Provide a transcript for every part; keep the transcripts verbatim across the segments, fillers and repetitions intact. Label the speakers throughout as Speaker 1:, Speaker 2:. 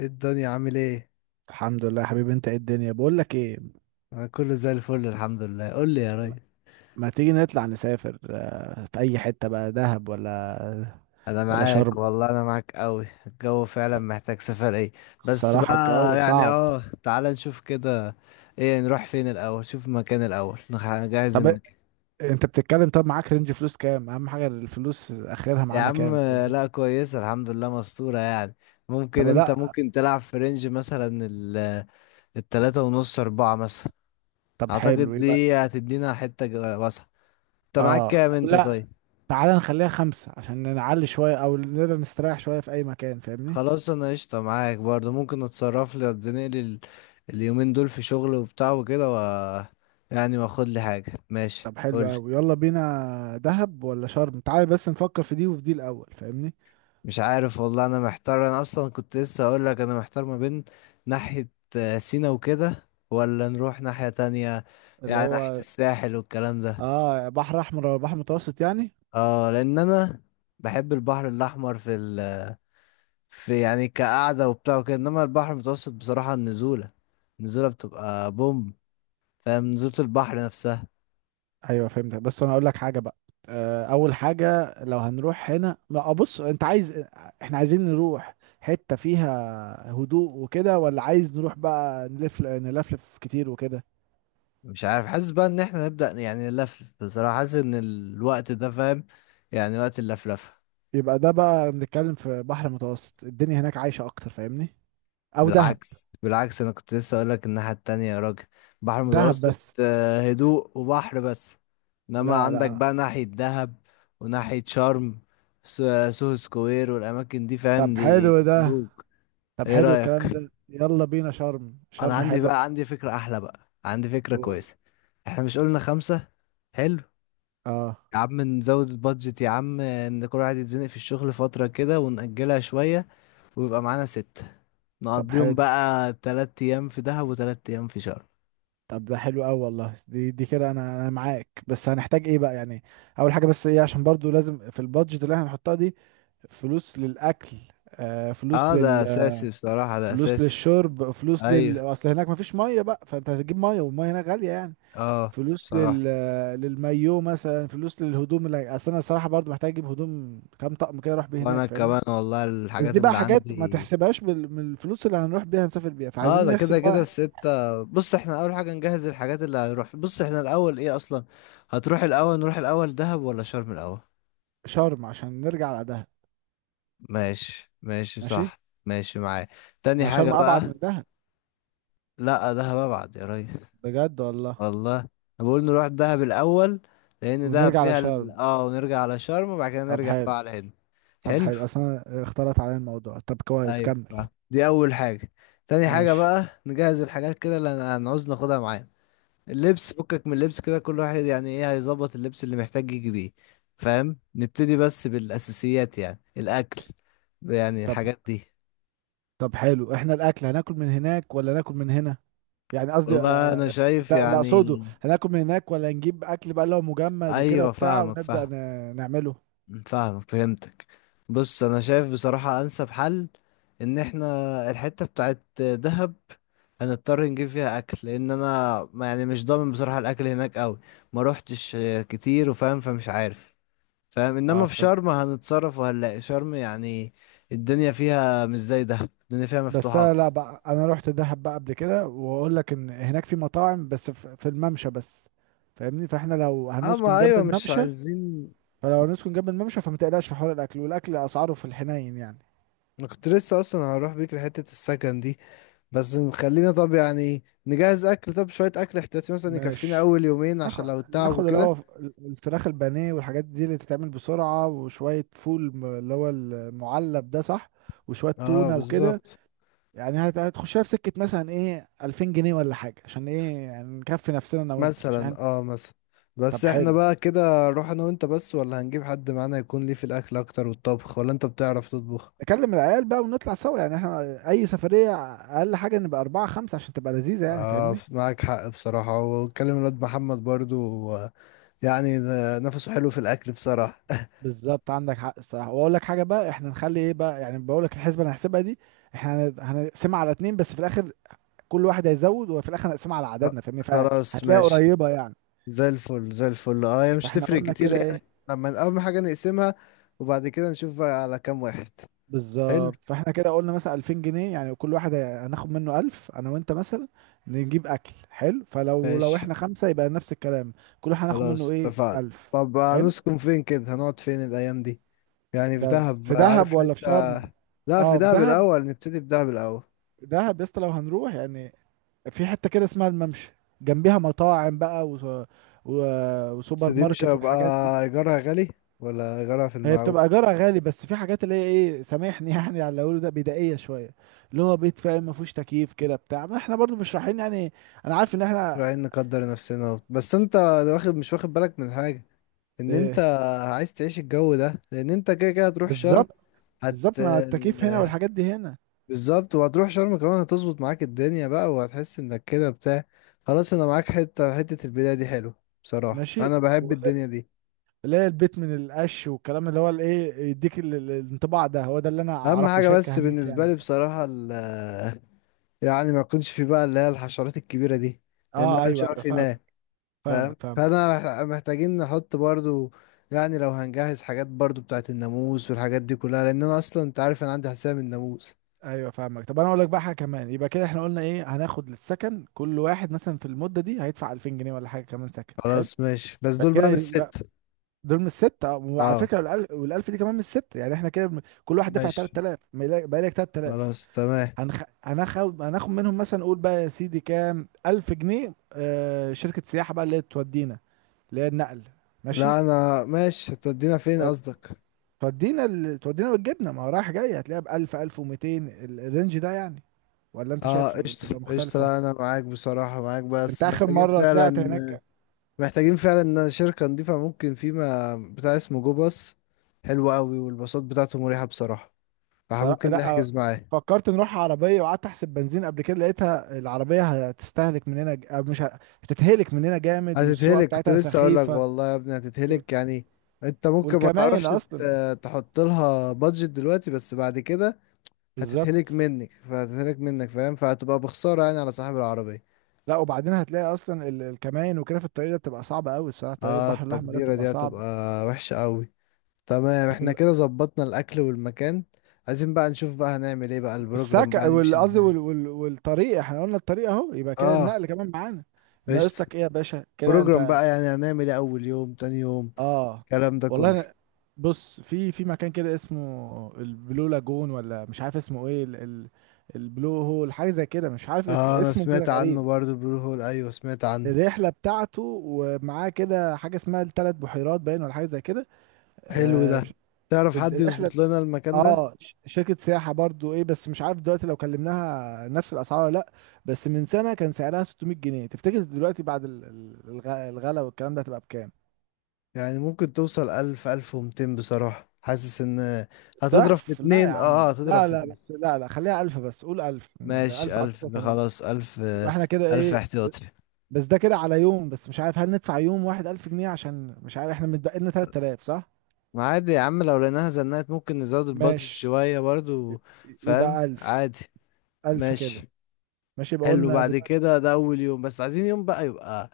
Speaker 1: ايه الدنيا عامل ايه؟
Speaker 2: الحمد لله يا حبيبي، انت؟ ايه الدنيا؟ بقول لك ايه.
Speaker 1: انا كله زي الفل، الحمد لله. قول لي يا ريس.
Speaker 2: ما ما تيجي نطلع نسافر، آه، في اي حتة بقى، دهب ولا
Speaker 1: انا
Speaker 2: ولا
Speaker 1: معاك
Speaker 2: شرم؟
Speaker 1: والله، انا معاك قوي. الجو فعلا محتاج سفر. ايه؟ بس
Speaker 2: الصراحة
Speaker 1: بقى.
Speaker 2: الجو
Speaker 1: يعني
Speaker 2: صعب.
Speaker 1: اه تعالى نشوف كده. ايه، نروح فين الاول؟ شوف المكان الاول، نخ- نجهز
Speaker 2: طب
Speaker 1: المكان.
Speaker 2: انت بتتكلم. طب معاك رينج فلوس كام؟ اهم حاجة الفلوس، اخرها
Speaker 1: يا
Speaker 2: معانا
Speaker 1: عم،
Speaker 2: كام؟ طب
Speaker 1: لا كويسه الحمد لله، مستورة يعني. ممكن
Speaker 2: طب
Speaker 1: انت،
Speaker 2: لا.
Speaker 1: ممكن تلعب في رينج مثلا ال- التلاتة ونص اربعة مثلا.
Speaker 2: طب
Speaker 1: اعتقد
Speaker 2: حلو. ايه بقى؟
Speaker 1: دي هتدينا حتة ج- واسعة. انت معاك
Speaker 2: اه.
Speaker 1: كام،
Speaker 2: طب
Speaker 1: انت
Speaker 2: لا.
Speaker 1: طيب؟
Speaker 2: تعالى نخليها خمسة عشان نعلي شوية او نقدر نستريح شوية في اي مكان، فاهمني؟
Speaker 1: خلاص، انا قشطة معاك برضه. ممكن اتصرف لي، اديني لي ال- اليومين دول في شغل وبتاع وكده و، يعني واخد لي حاجة، ماشي؟
Speaker 2: طب حلو
Speaker 1: قولي.
Speaker 2: قوي، يلا بينا، دهب ولا شرم؟ تعالى بس نفكر في دي وفي دي الاول، فاهمني؟
Speaker 1: مش عارف والله، انا محتار. انا اصلا كنت لسه هقول لك انا محتار، ما بين ناحية آه، سينا وكده، ولا نروح ناحية تانية.
Speaker 2: اللي
Speaker 1: يعني ناحية
Speaker 2: هو
Speaker 1: الساحل والكلام ده.
Speaker 2: اه، بحر احمر ولا بحر متوسط يعني؟
Speaker 1: اه، لان انا بحب البحر الاحمر في ال... في يعني كقعدة وبتاع وكده. انما البحر المتوسط بصراحة، النزولة، النزولة بتبقى بوم. فاهم نزولة البحر نفسها.
Speaker 2: ايوه فهمتك، بس انا اقول لك حاجه بقى. آه اول حاجه، لو هنروح هنا لا. آه، بص، انت عايز، احنا عايزين نروح حته فيها هدوء وكده، ولا عايز نروح بقى نلف نلفلف كتير وكده؟
Speaker 1: مش عارف، حاسس بقى ان احنا نبدأ، يعني نلفلف بصراحة. حاسس ان الوقت ده، فاهم؟ يعني وقت اللفلفة.
Speaker 2: يبقى ده بقى بنتكلم في بحر متوسط، الدنيا هناك عايشه اكتر، فاهمني؟ او دهب.
Speaker 1: بالعكس، بالعكس، انا كنت لسه اقول لك الناحية التانية يا راجل. بحر
Speaker 2: دهب
Speaker 1: متوسط،
Speaker 2: بس.
Speaker 1: آه، هدوء وبحر بس. انما
Speaker 2: لا،
Speaker 1: عندك
Speaker 2: لا.
Speaker 1: بقى ناحية دهب وناحية شرم. سو- سوهو سكوير والاماكن دي،
Speaker 2: طب
Speaker 1: فاهم؟ دي
Speaker 2: حلو ده.
Speaker 1: خلوج.
Speaker 2: طب
Speaker 1: ايه
Speaker 2: حلو الكلام
Speaker 1: رأيك؟
Speaker 2: ده. يلا بينا شرم،
Speaker 1: انا
Speaker 2: شرم
Speaker 1: عندي
Speaker 2: حلو.
Speaker 1: بقى، عندي فكرة احلى، بقى عندي فكرة
Speaker 2: قول.
Speaker 1: كويسة. احنا مش قلنا خمسة؟ حلو.
Speaker 2: اه.
Speaker 1: يا عم نزود البادجت، يا عم ان كل واحد يتزنق في الشغل فترة كده، ونأجلها شوية، ويبقى معانا ستة.
Speaker 2: طب
Speaker 1: نقضيهم
Speaker 2: حلو.
Speaker 1: بقى تلات ايام في دهب وتلات ايام في شرم.
Speaker 2: طب ده حلو قوي والله، دي دي كده انا انا معاك. بس هنحتاج ايه بقى يعني؟ اول حاجه بس ايه، عشان برضو لازم في البادجت اللي احنا هنحطها دي، فلوس للاكل، آه فلوس
Speaker 1: اه، ده
Speaker 2: لل،
Speaker 1: اساسي بصراحة، ده
Speaker 2: فلوس
Speaker 1: اساسي.
Speaker 2: للشرب، فلوس لل،
Speaker 1: ايوه،
Speaker 2: اصل هناك مفيش ميه بقى، فانت هتجيب ميه، والميه هناك غاليه يعني.
Speaker 1: اه،
Speaker 2: فلوس
Speaker 1: بصراحة.
Speaker 2: لل للمايو مثلا، فلوس للهدوم، اللي اصل انا الصراحه برضو محتاج اجيب هدوم كام طقم كده اروح بيه هناك،
Speaker 1: وانا
Speaker 2: فاهمني.
Speaker 1: كمان والله،
Speaker 2: بس
Speaker 1: الحاجات
Speaker 2: دي بقى
Speaker 1: اللي
Speaker 2: حاجات ما
Speaker 1: عندي.
Speaker 2: تحسبهاش بال... من الفلوس اللي هنروح بيها نسافر بيها،
Speaker 1: اه،
Speaker 2: فعايزين
Speaker 1: ده
Speaker 2: نحسب
Speaker 1: كده كده
Speaker 2: بقى.
Speaker 1: الستة. بص، احنا اول حاجة نجهز الحاجات اللي هنروح. بص احنا الاول ايه اصلا؟ هتروح الاول، نروح الاول دهب ولا شرم الاول؟
Speaker 2: شرم عشان نرجع على دهب.
Speaker 1: ماشي، ماشي،
Speaker 2: ماشي.
Speaker 1: صح، ماشي معايا. تاني
Speaker 2: ما
Speaker 1: حاجة
Speaker 2: شرم ابعد
Speaker 1: بقى.
Speaker 2: من دهب.
Speaker 1: لا، دهب ابعد يا ريس.
Speaker 2: بجد والله.
Speaker 1: والله انا بقول نروح دهب الاول. لان دهب
Speaker 2: ونرجع
Speaker 1: فيها ال...
Speaker 2: لشرم.
Speaker 1: اه ونرجع على شرم، وبعد كده
Speaker 2: طب
Speaker 1: نرجع
Speaker 2: حلو.
Speaker 1: بقى على هنا.
Speaker 2: طب
Speaker 1: حلو.
Speaker 2: حلو، اصلا اختلط علينا الموضوع. طب كويس،
Speaker 1: ايوه
Speaker 2: كمل.
Speaker 1: بقى. دي اول حاجه. تاني حاجه
Speaker 2: ماشي.
Speaker 1: بقى، نجهز الحاجات كده اللي هن- هنعوز ناخدها معانا. اللبس، فكك من اللبس كده، كل واحد يعني ايه هيظبط اللبس اللي محتاج يجي بيه. فاهم؟ نبتدي بس بالاساسيات، يعني الاكل، يعني
Speaker 2: طب.
Speaker 1: الحاجات دي.
Speaker 2: طب حلو احنا الاكل، هناكل من هناك ولا ناكل من هنا؟ يعني قصدي، آه،
Speaker 1: والله انا
Speaker 2: آه،
Speaker 1: شايف
Speaker 2: لا لا، اقصده
Speaker 1: يعني.
Speaker 2: هناكل من هناك، ولا نجيب اكل بقى اللي هو مجمد وكده
Speaker 1: ايوه
Speaker 2: وبتاع،
Speaker 1: فاهمك،
Speaker 2: ونبدا
Speaker 1: فاهم.
Speaker 2: ن- نعمله؟
Speaker 1: فاهم، فهمتك. بص انا شايف بصراحة، انسب حل ان احنا الحتة بتاعت دهب هنضطر نجيب فيها اكل. لان انا ما- يعني مش ضامن بصراحة الاكل هناك قوي. ما روحتش آه، كتير، وفاهم، فمش عارف. فاهم،
Speaker 2: اه
Speaker 1: انما في شرم
Speaker 2: فهمت.
Speaker 1: هنتصرف وهنلاقي شرم يعني. الدنيا فيها مش زي دهب، الدنيا فيها
Speaker 2: بس
Speaker 1: مفتوحة
Speaker 2: انا لا
Speaker 1: اكتر.
Speaker 2: بقى، انا رحت دهب بقى قبل كده، واقول لك ان هناك في مطاعم بس، في في الممشى بس، فاهمني. فاحنا لو
Speaker 1: اه
Speaker 2: هنسكن
Speaker 1: ما
Speaker 2: جنب
Speaker 1: ايوه، مش
Speaker 2: الممشى،
Speaker 1: عايزين.
Speaker 2: فلو نسكن جنب الممشى فما تقلقش في حوار الاكل، والاكل اسعاره في الحنين يعني.
Speaker 1: انا كنت لسه اصلا هروح بيك لحتة السكن دي. بس نخلينا، طب يعني نجهز اكل، طب شوية اكل احتياطي مثلا يكفينا
Speaker 2: ماشي.
Speaker 1: اول يومين، عشان
Speaker 2: ناخد
Speaker 1: لو التعب
Speaker 2: ناخد اللي
Speaker 1: وكده.
Speaker 2: هو ف- الفراخ البانيه والحاجات دي اللي تتعمل بسرعه، وشويه فول م- اللي هو المعلب ده، صح؟ وشويه
Speaker 1: اه
Speaker 2: تونه وكده.
Speaker 1: بالظبط.
Speaker 2: يعني هت- هتخشها في سكه مثلا ايه، ألفين جنيه ولا حاجه، عشان ايه يعني، نكفي نفسنا انا وانت عشان.
Speaker 1: مثلا، اه مثلا. بس
Speaker 2: طب
Speaker 1: احنا
Speaker 2: حلو.
Speaker 1: بقى كده نروح انا وانت بس، ولا هنجيب حد معانا يكون ليه في الاكل اكتر والطبخ؟ ولا انت بتعرف تطبخ؟
Speaker 2: نكلم العيال بقى ونطلع سوا يعني احنا، اي سفريه اقل حاجه نبقى اربعه خمسه عشان تبقى لذيذه يعني،
Speaker 1: اه
Speaker 2: فاهمني.
Speaker 1: معاك حق بصراحة. واتكلم الواد محمد برضو. آه، يعني ده نفسه حلو في الاكل بصراحة.
Speaker 2: بالظبط عندك حق الصراحه. واقول لك حاجه بقى، احنا نخلي ايه بقى يعني، بقول لك الحسبه اللي هنحسبها دي، احنا هن- هنقسمها على اتنين بس في الاخر، كل واحد هيزود، وفي الاخر هنقسمها على
Speaker 1: خ-
Speaker 2: عددنا، فاهمني؟
Speaker 1: خلاص
Speaker 2: فهتلاقيها
Speaker 1: ماشي.
Speaker 2: قريبه يعني.
Speaker 1: زي الفل، زي الفل. اه هي مش
Speaker 2: فاحنا
Speaker 1: تفرق
Speaker 2: قلنا
Speaker 1: كتير
Speaker 2: كده ايه.
Speaker 1: يعني. لما اهم حاجة نقسمها، وبعد كده نشوف بقى على كام واحد. حلو.
Speaker 2: بالظبط. فاحنا كده قلنا مثلا ألفين جنيه يعني، كل واحد هي- هناخد منه ألف، انا وانت مثلا، نجيب اكل حلو. فلو لو
Speaker 1: ماشي
Speaker 2: احنا خمسه يبقى نفس الكلام، كل واحد هناخد منه
Speaker 1: خلاص
Speaker 2: ايه،
Speaker 1: اتفقنا.
Speaker 2: ألف.
Speaker 1: طب
Speaker 2: حلو.
Speaker 1: هنسكن فين كده؟ هنقعد فين الأيام دي؟ يعني في
Speaker 2: ده
Speaker 1: دهب
Speaker 2: في دهب
Speaker 1: عارف
Speaker 2: ولا في
Speaker 1: حتة.
Speaker 2: شرم؟
Speaker 1: لا، في
Speaker 2: اه في
Speaker 1: دهب
Speaker 2: دهب.
Speaker 1: الأول، نبتدي بدهب الأول.
Speaker 2: دهب يا اسطى لو هنروح يعني، في حتة كده اسمها الممشى، جنبيها مطاعم بقى و... و...
Speaker 1: بس
Speaker 2: وسوبر
Speaker 1: دي مش
Speaker 2: ماركت
Speaker 1: هيبقى
Speaker 2: والحاجات دي.
Speaker 1: إيجارها غالي، ولا إيجارها في
Speaker 2: هي
Speaker 1: المعقول؟
Speaker 2: بتبقى ايجارها غالي، بس في حاجات اللي هي ايه، سامحني يعني على اللي اقوله ده، بدائية شوية، اللي هو بيت، فاهم، ما فيهوش تكييف كده بتاع، ما احنا برضو مش رايحين يعني، انا عارف ان احنا.
Speaker 1: رايحين نقدر نفسنا، بس انت واخد، مش واخد بالك من حاجة؟ ان انت
Speaker 2: إيه.
Speaker 1: عايز تعيش الجو ده، لان انت كده كده هتروح شرم.
Speaker 2: بالظبط
Speaker 1: هت
Speaker 2: بالظبط ما التكييف هنا والحاجات دي هنا.
Speaker 1: بالظبط وهتروح شرم كمان هتظبط معاك الدنيا بقى، وهتحس انك كده بتاع. خلاص انا معاك. حتة حتة البداية دي حلو، بصراحة
Speaker 2: ماشي.
Speaker 1: انا بحب
Speaker 2: ولا-
Speaker 1: الدنيا دي.
Speaker 2: اللي هي البيت من القش والكلام، اللي هو الايه، يديك ال- ال- الانطباع ده، هو ده اللي انا
Speaker 1: اهم
Speaker 2: اعرفه
Speaker 1: حاجة
Speaker 2: شركة
Speaker 1: بس
Speaker 2: هناك
Speaker 1: بالنسبة
Speaker 2: يعني.
Speaker 1: لي بصراحة ال- يعني ما يكونش في بقى اللي هي الحشرات الكبيرة دي. لان
Speaker 2: اه
Speaker 1: انا مش
Speaker 2: ايوه،
Speaker 1: عارف
Speaker 2: ايوه فاهم.
Speaker 1: ينام.
Speaker 2: فاهمك،
Speaker 1: فاهم،
Speaker 2: فاهمك.
Speaker 1: فانا مح- محتاجين نحط برضو، يعني لو هنجهز حاجات برضو بتاعت الناموس والحاجات دي كلها. لان انا اصلا، انت عارف انا عندي حساسية من الناموس.
Speaker 2: ايوه فاهمك. طب انا اقول لك بقى حاجه كمان، يبقى كده احنا قلنا ايه، هناخد للسكن كل واحد مثلا في المده دي هيدفع ألفين جنيه ولا حاجه، كمان سكن حلو،
Speaker 1: خلاص ماشي، بس دول
Speaker 2: فكده
Speaker 1: بقى مش
Speaker 2: يبقى
Speaker 1: ست.
Speaker 2: دول من الست، اه، وعلى
Speaker 1: اه.
Speaker 2: فكره والألف, والالف دي كمان من الست يعني. احنا كده بن- كل واحد دفع
Speaker 1: ماشي.
Speaker 2: تلات آلاف، بقى لك ثلاثة آلاف.
Speaker 1: خلاص تمام.
Speaker 2: هنخ... هناخد هناخد منهم مثلا قول بقى يا سيدي كام، ألف جنيه، آه شركه سياحه بقى اللي هي تودينا، اللي هي النقل. ماشي.
Speaker 1: لا انا ماشي. هتودينا فين
Speaker 2: و-
Speaker 1: قصدك؟
Speaker 2: تودينا ال... تودينا وتجيبنا، ما هو رايح جاي، هتلاقيها ب ألف، ألف ومئتين، ال- الرينج ده يعني، ولا انت
Speaker 1: اه
Speaker 2: شايف
Speaker 1: قشطة،
Speaker 2: بتبقى
Speaker 1: قشطة.
Speaker 2: مختلفه؟
Speaker 1: لا انا معاك بصراحة، معاك.
Speaker 2: انت
Speaker 1: بس
Speaker 2: اخر
Speaker 1: محتاجين
Speaker 2: مره طلعت
Speaker 1: فعلا،
Speaker 2: هناك؟
Speaker 1: محتاجين فعلا ان شركة نضيفة. ممكن فيما بتاع اسمه جو باص. حلو قوي والباصات بتاعته مريحة بصراحة،
Speaker 2: صراحة
Speaker 1: فممكن
Speaker 2: لا.
Speaker 1: نحجز معاه.
Speaker 2: فكرت نروح عربيه وقعدت احسب بنزين قبل كده، لقيتها العربيه هتستهلك مننا ج- أو مش ه- هتتهلك مننا جامد، والسواقه
Speaker 1: هتتهلك، كنت
Speaker 2: بتاعتها
Speaker 1: لسه اقول لك
Speaker 2: سخيفه.
Speaker 1: والله يا ابني هتتهلك
Speaker 2: والك...
Speaker 1: يعني. انت ممكن ما
Speaker 2: والكماين
Speaker 1: تعرفش.
Speaker 2: اصلا.
Speaker 1: ت- تحط لها بادجت دلوقتي، بس بعد كده هتتهلك
Speaker 2: بالظبط.
Speaker 1: منك، فهتتهلك منك، فاهم؟ فهتبقى بخسارة يعني على صاحب العربية.
Speaker 2: لا، وبعدين هتلاقي اصلا ال- الكماين وكده في الطريق ده بتبقى صعبه قوي الصراحه، طريق
Speaker 1: اه
Speaker 2: البحر الاحمر ده
Speaker 1: التقديرة
Speaker 2: بتبقى
Speaker 1: دي هتبقى
Speaker 2: صعبه.
Speaker 1: وحشة قوي. تمام، احنا
Speaker 2: فال...
Speaker 1: كده ظبطنا الاكل والمكان. عايزين بقى نشوف بقى هنعمل ايه بقى، البروجرام بقى
Speaker 2: والسكة وال-
Speaker 1: يمشي
Speaker 2: قصدي
Speaker 1: ازاي؟
Speaker 2: وال... وال... والطريق، احنا قلنا الطريق اهو، يبقى كده
Speaker 1: اه
Speaker 2: النقل كمان معانا. ناقص
Speaker 1: قشطة.
Speaker 2: لك ايه يا باشا كده
Speaker 1: بروجرام
Speaker 2: انت؟
Speaker 1: بقى، يعني هنعمل ايه اول يوم، تاني يوم،
Speaker 2: اه
Speaker 1: الكلام ده
Speaker 2: والله
Speaker 1: كله؟
Speaker 2: أنا، بص، في في مكان كده اسمه البلو لاجون، ولا مش عارف اسمه ايه، ال ال البلو هول حاجه زي كده، مش عارف اس
Speaker 1: اه انا
Speaker 2: اسمه كده
Speaker 1: سمعت عنه
Speaker 2: غريب،
Speaker 1: برضو، البلو هول. ايوه سمعت عنه.
Speaker 2: الرحله بتاعته، ومعاه كده حاجه اسمها الثلاث بحيرات باين، ولا حاجه زي كده.
Speaker 1: حلو
Speaker 2: آه
Speaker 1: ده.
Speaker 2: مش-
Speaker 1: تعرف
Speaker 2: ال-
Speaker 1: حد
Speaker 2: الرحله.
Speaker 1: يظبط لنا المكان ده؟
Speaker 2: اه ش- شركه سياحه برضو ايه، بس مش عارف دلوقتي لو كلمناها نفس الاسعار ولا لا، بس من سنه كان سعرها ستمائة جنيه، تفتكر دلوقتي بعد ال- ال- الغ- الغلا والكلام ده هتبقى بكام؟
Speaker 1: يعني ممكن توصل الف، الف ومتين بصراحة، حاسس ان هتضرب في
Speaker 2: ضعف؟ لا يا
Speaker 1: اتنين.
Speaker 2: عم،
Speaker 1: اه، هتضرب
Speaker 2: لا،
Speaker 1: في
Speaker 2: لا،
Speaker 1: اتنين.
Speaker 2: بس، لا، لا، خليها ألف، بس قول ألف. ألف
Speaker 1: ماشي،
Speaker 2: على فكرة
Speaker 1: الف،
Speaker 2: كمان.
Speaker 1: خلاص الف
Speaker 2: يبقى
Speaker 1: آه،
Speaker 2: احنا كده
Speaker 1: الف
Speaker 2: إيه؟
Speaker 1: احتياطي.
Speaker 2: بس ده كده على يوم بس، مش عارف هل ندفع يوم واحد ألف جنيه، عشان مش عارف احنا متبقي لنا ثلاثة آلاف، صح؟
Speaker 1: ما عادي يا عم، لو لقيناها زنقت ممكن نزود البادجت
Speaker 2: ماشي.
Speaker 1: شوية برضو. فاهم
Speaker 2: يبقى ألف،
Speaker 1: عادي.
Speaker 2: ألف كده.
Speaker 1: ماشي.
Speaker 2: ماشي. يبقى
Speaker 1: حلو.
Speaker 2: قلنا
Speaker 1: بعد
Speaker 2: دلوقتي،
Speaker 1: كده ده أول يوم، بس عايزين يوم بقى يبقى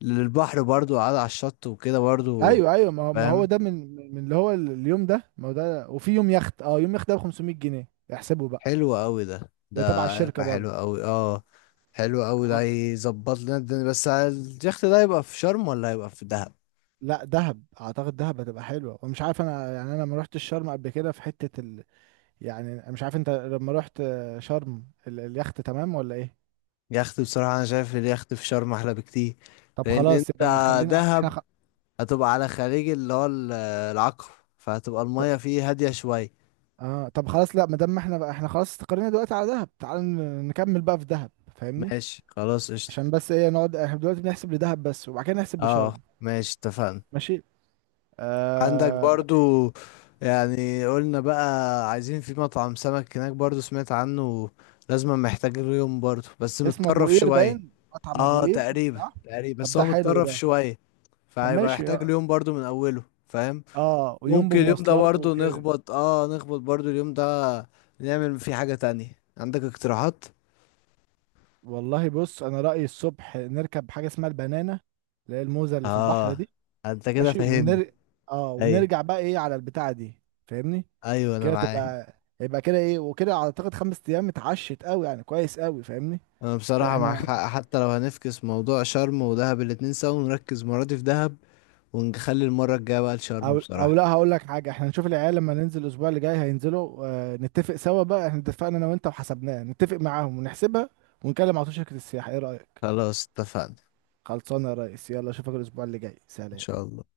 Speaker 1: للبحر برضو، قاعد على الشط وكده برضو.
Speaker 2: أيوه، أيوه، ما هو ما هو
Speaker 1: فاهم.
Speaker 2: ده، من من اللي هو اليوم ده، ما هو ده، وفي يوم يخت، أه يوم يخت ده ب خمسمائة جنيه، احسبه بقى.
Speaker 1: حلو أوي، ده ده
Speaker 2: ده تبع الشركة
Speaker 1: هيبقى
Speaker 2: برضه.
Speaker 1: حلو أوي، اه حلو أوي ده
Speaker 2: حر-
Speaker 1: هيظبط لنا الدنيا. بس اليخت ده هيبقى في شرم، ولا هيبقى في دهب؟
Speaker 2: لا، دهب اعتقد دهب هتبقى حلوه، ومش عارف انا يعني، انا ما رحتش الشرم قبل كده في حته، يعني مش عارف انت لما رحت شرم، ال- اليخت تمام ولا ايه؟
Speaker 1: يخت بصراحة، أنا شايف اليخت في شرم أحلى بكتير.
Speaker 2: طب
Speaker 1: لأن
Speaker 2: خلاص
Speaker 1: أنت
Speaker 2: يبقى خلينا احنا
Speaker 1: دهب
Speaker 2: خ...
Speaker 1: هتبقى على خليج اللي هو ال- العقبة، فهتبقى
Speaker 2: طب
Speaker 1: المية فيه هادية شوية.
Speaker 2: اه. طب خلاص، لا، ما دام احنا بقى احنا خلاص استقرينا دلوقتي على دهب، تعال ن- نكمل بقى في دهب، فاهمني.
Speaker 1: ماشي خلاص قشطة.
Speaker 2: عشان بس ايه، نقعد احنا دلوقتي بنحسب لدهب بس وبعد كده نحسب
Speaker 1: اه
Speaker 2: لشرم.
Speaker 1: ماشي اتفقنا.
Speaker 2: ماشي.
Speaker 1: عندك
Speaker 2: آه...
Speaker 1: برضو، يعني قلنا بقى، عايزين في مطعم سمك هناك برضو سمعت عنه. لازم محتاج اليوم، برضو بس
Speaker 2: اسمه ابو
Speaker 1: متطرف
Speaker 2: قير
Speaker 1: شوية.
Speaker 2: باين، مطعم ابو
Speaker 1: اه
Speaker 2: قير.
Speaker 1: تقريبا،
Speaker 2: صح.
Speaker 1: تقريبا،
Speaker 2: طب
Speaker 1: بس
Speaker 2: ده
Speaker 1: هو
Speaker 2: حلو
Speaker 1: متطرف
Speaker 2: ده.
Speaker 1: شوية.
Speaker 2: طب
Speaker 1: فهيبقى
Speaker 2: ماشي.
Speaker 1: محتاج
Speaker 2: اه.
Speaker 1: اليوم برضو من اوله. فاهم.
Speaker 2: آه، ويوم
Speaker 1: ممكن اليوم ده
Speaker 2: بمواصلات
Speaker 1: برضو
Speaker 2: وكده.
Speaker 1: نخبط، اه نخبط برضو اليوم ده، نعمل فيه حاجة تانية. عندك اقتراحات؟
Speaker 2: والله بص، انا رأيي الصبح نركب حاجة اسمها البنانة، اللي هي الموزة اللي في البحر
Speaker 1: اه
Speaker 2: دي.
Speaker 1: انت كده
Speaker 2: ماشي.
Speaker 1: فاهمني.
Speaker 2: ونر... اه
Speaker 1: ايوه،
Speaker 2: ونرجع بقى ايه على البتاعه دي، فاهمني؟
Speaker 1: ايوه، انا
Speaker 2: كده
Speaker 1: معاك.
Speaker 2: تبقى، يبقى كده ايه وكده، اعتقد خمس ايام اتعشت قوي يعني، كويس قوي، فاهمني.
Speaker 1: انا
Speaker 2: كده
Speaker 1: بصراحه معاك
Speaker 2: احنا.
Speaker 1: حق، حتى لو هنفكس موضوع شرم ودهب الاتنين سوا، ونركز المره دي في دهب، ونخلي المره الجايه بقى لشرم
Speaker 2: او او
Speaker 1: بصراحه.
Speaker 2: لا، هقول لك حاجه، احنا نشوف العيال لما ننزل الاسبوع اللي جاي هينزلوا، آه نتفق سوا بقى، احنا اتفقنا انا وانت وحسبناها، نتفق معاهم ونحسبها، ونكلم على طول شركه السياحه، ايه رايك؟
Speaker 1: خلاص اتفقنا.
Speaker 2: خلصانه يا ريس، يلا اشوفك الاسبوع اللي جاي،
Speaker 1: ان
Speaker 2: سلام.
Speaker 1: شاء الله.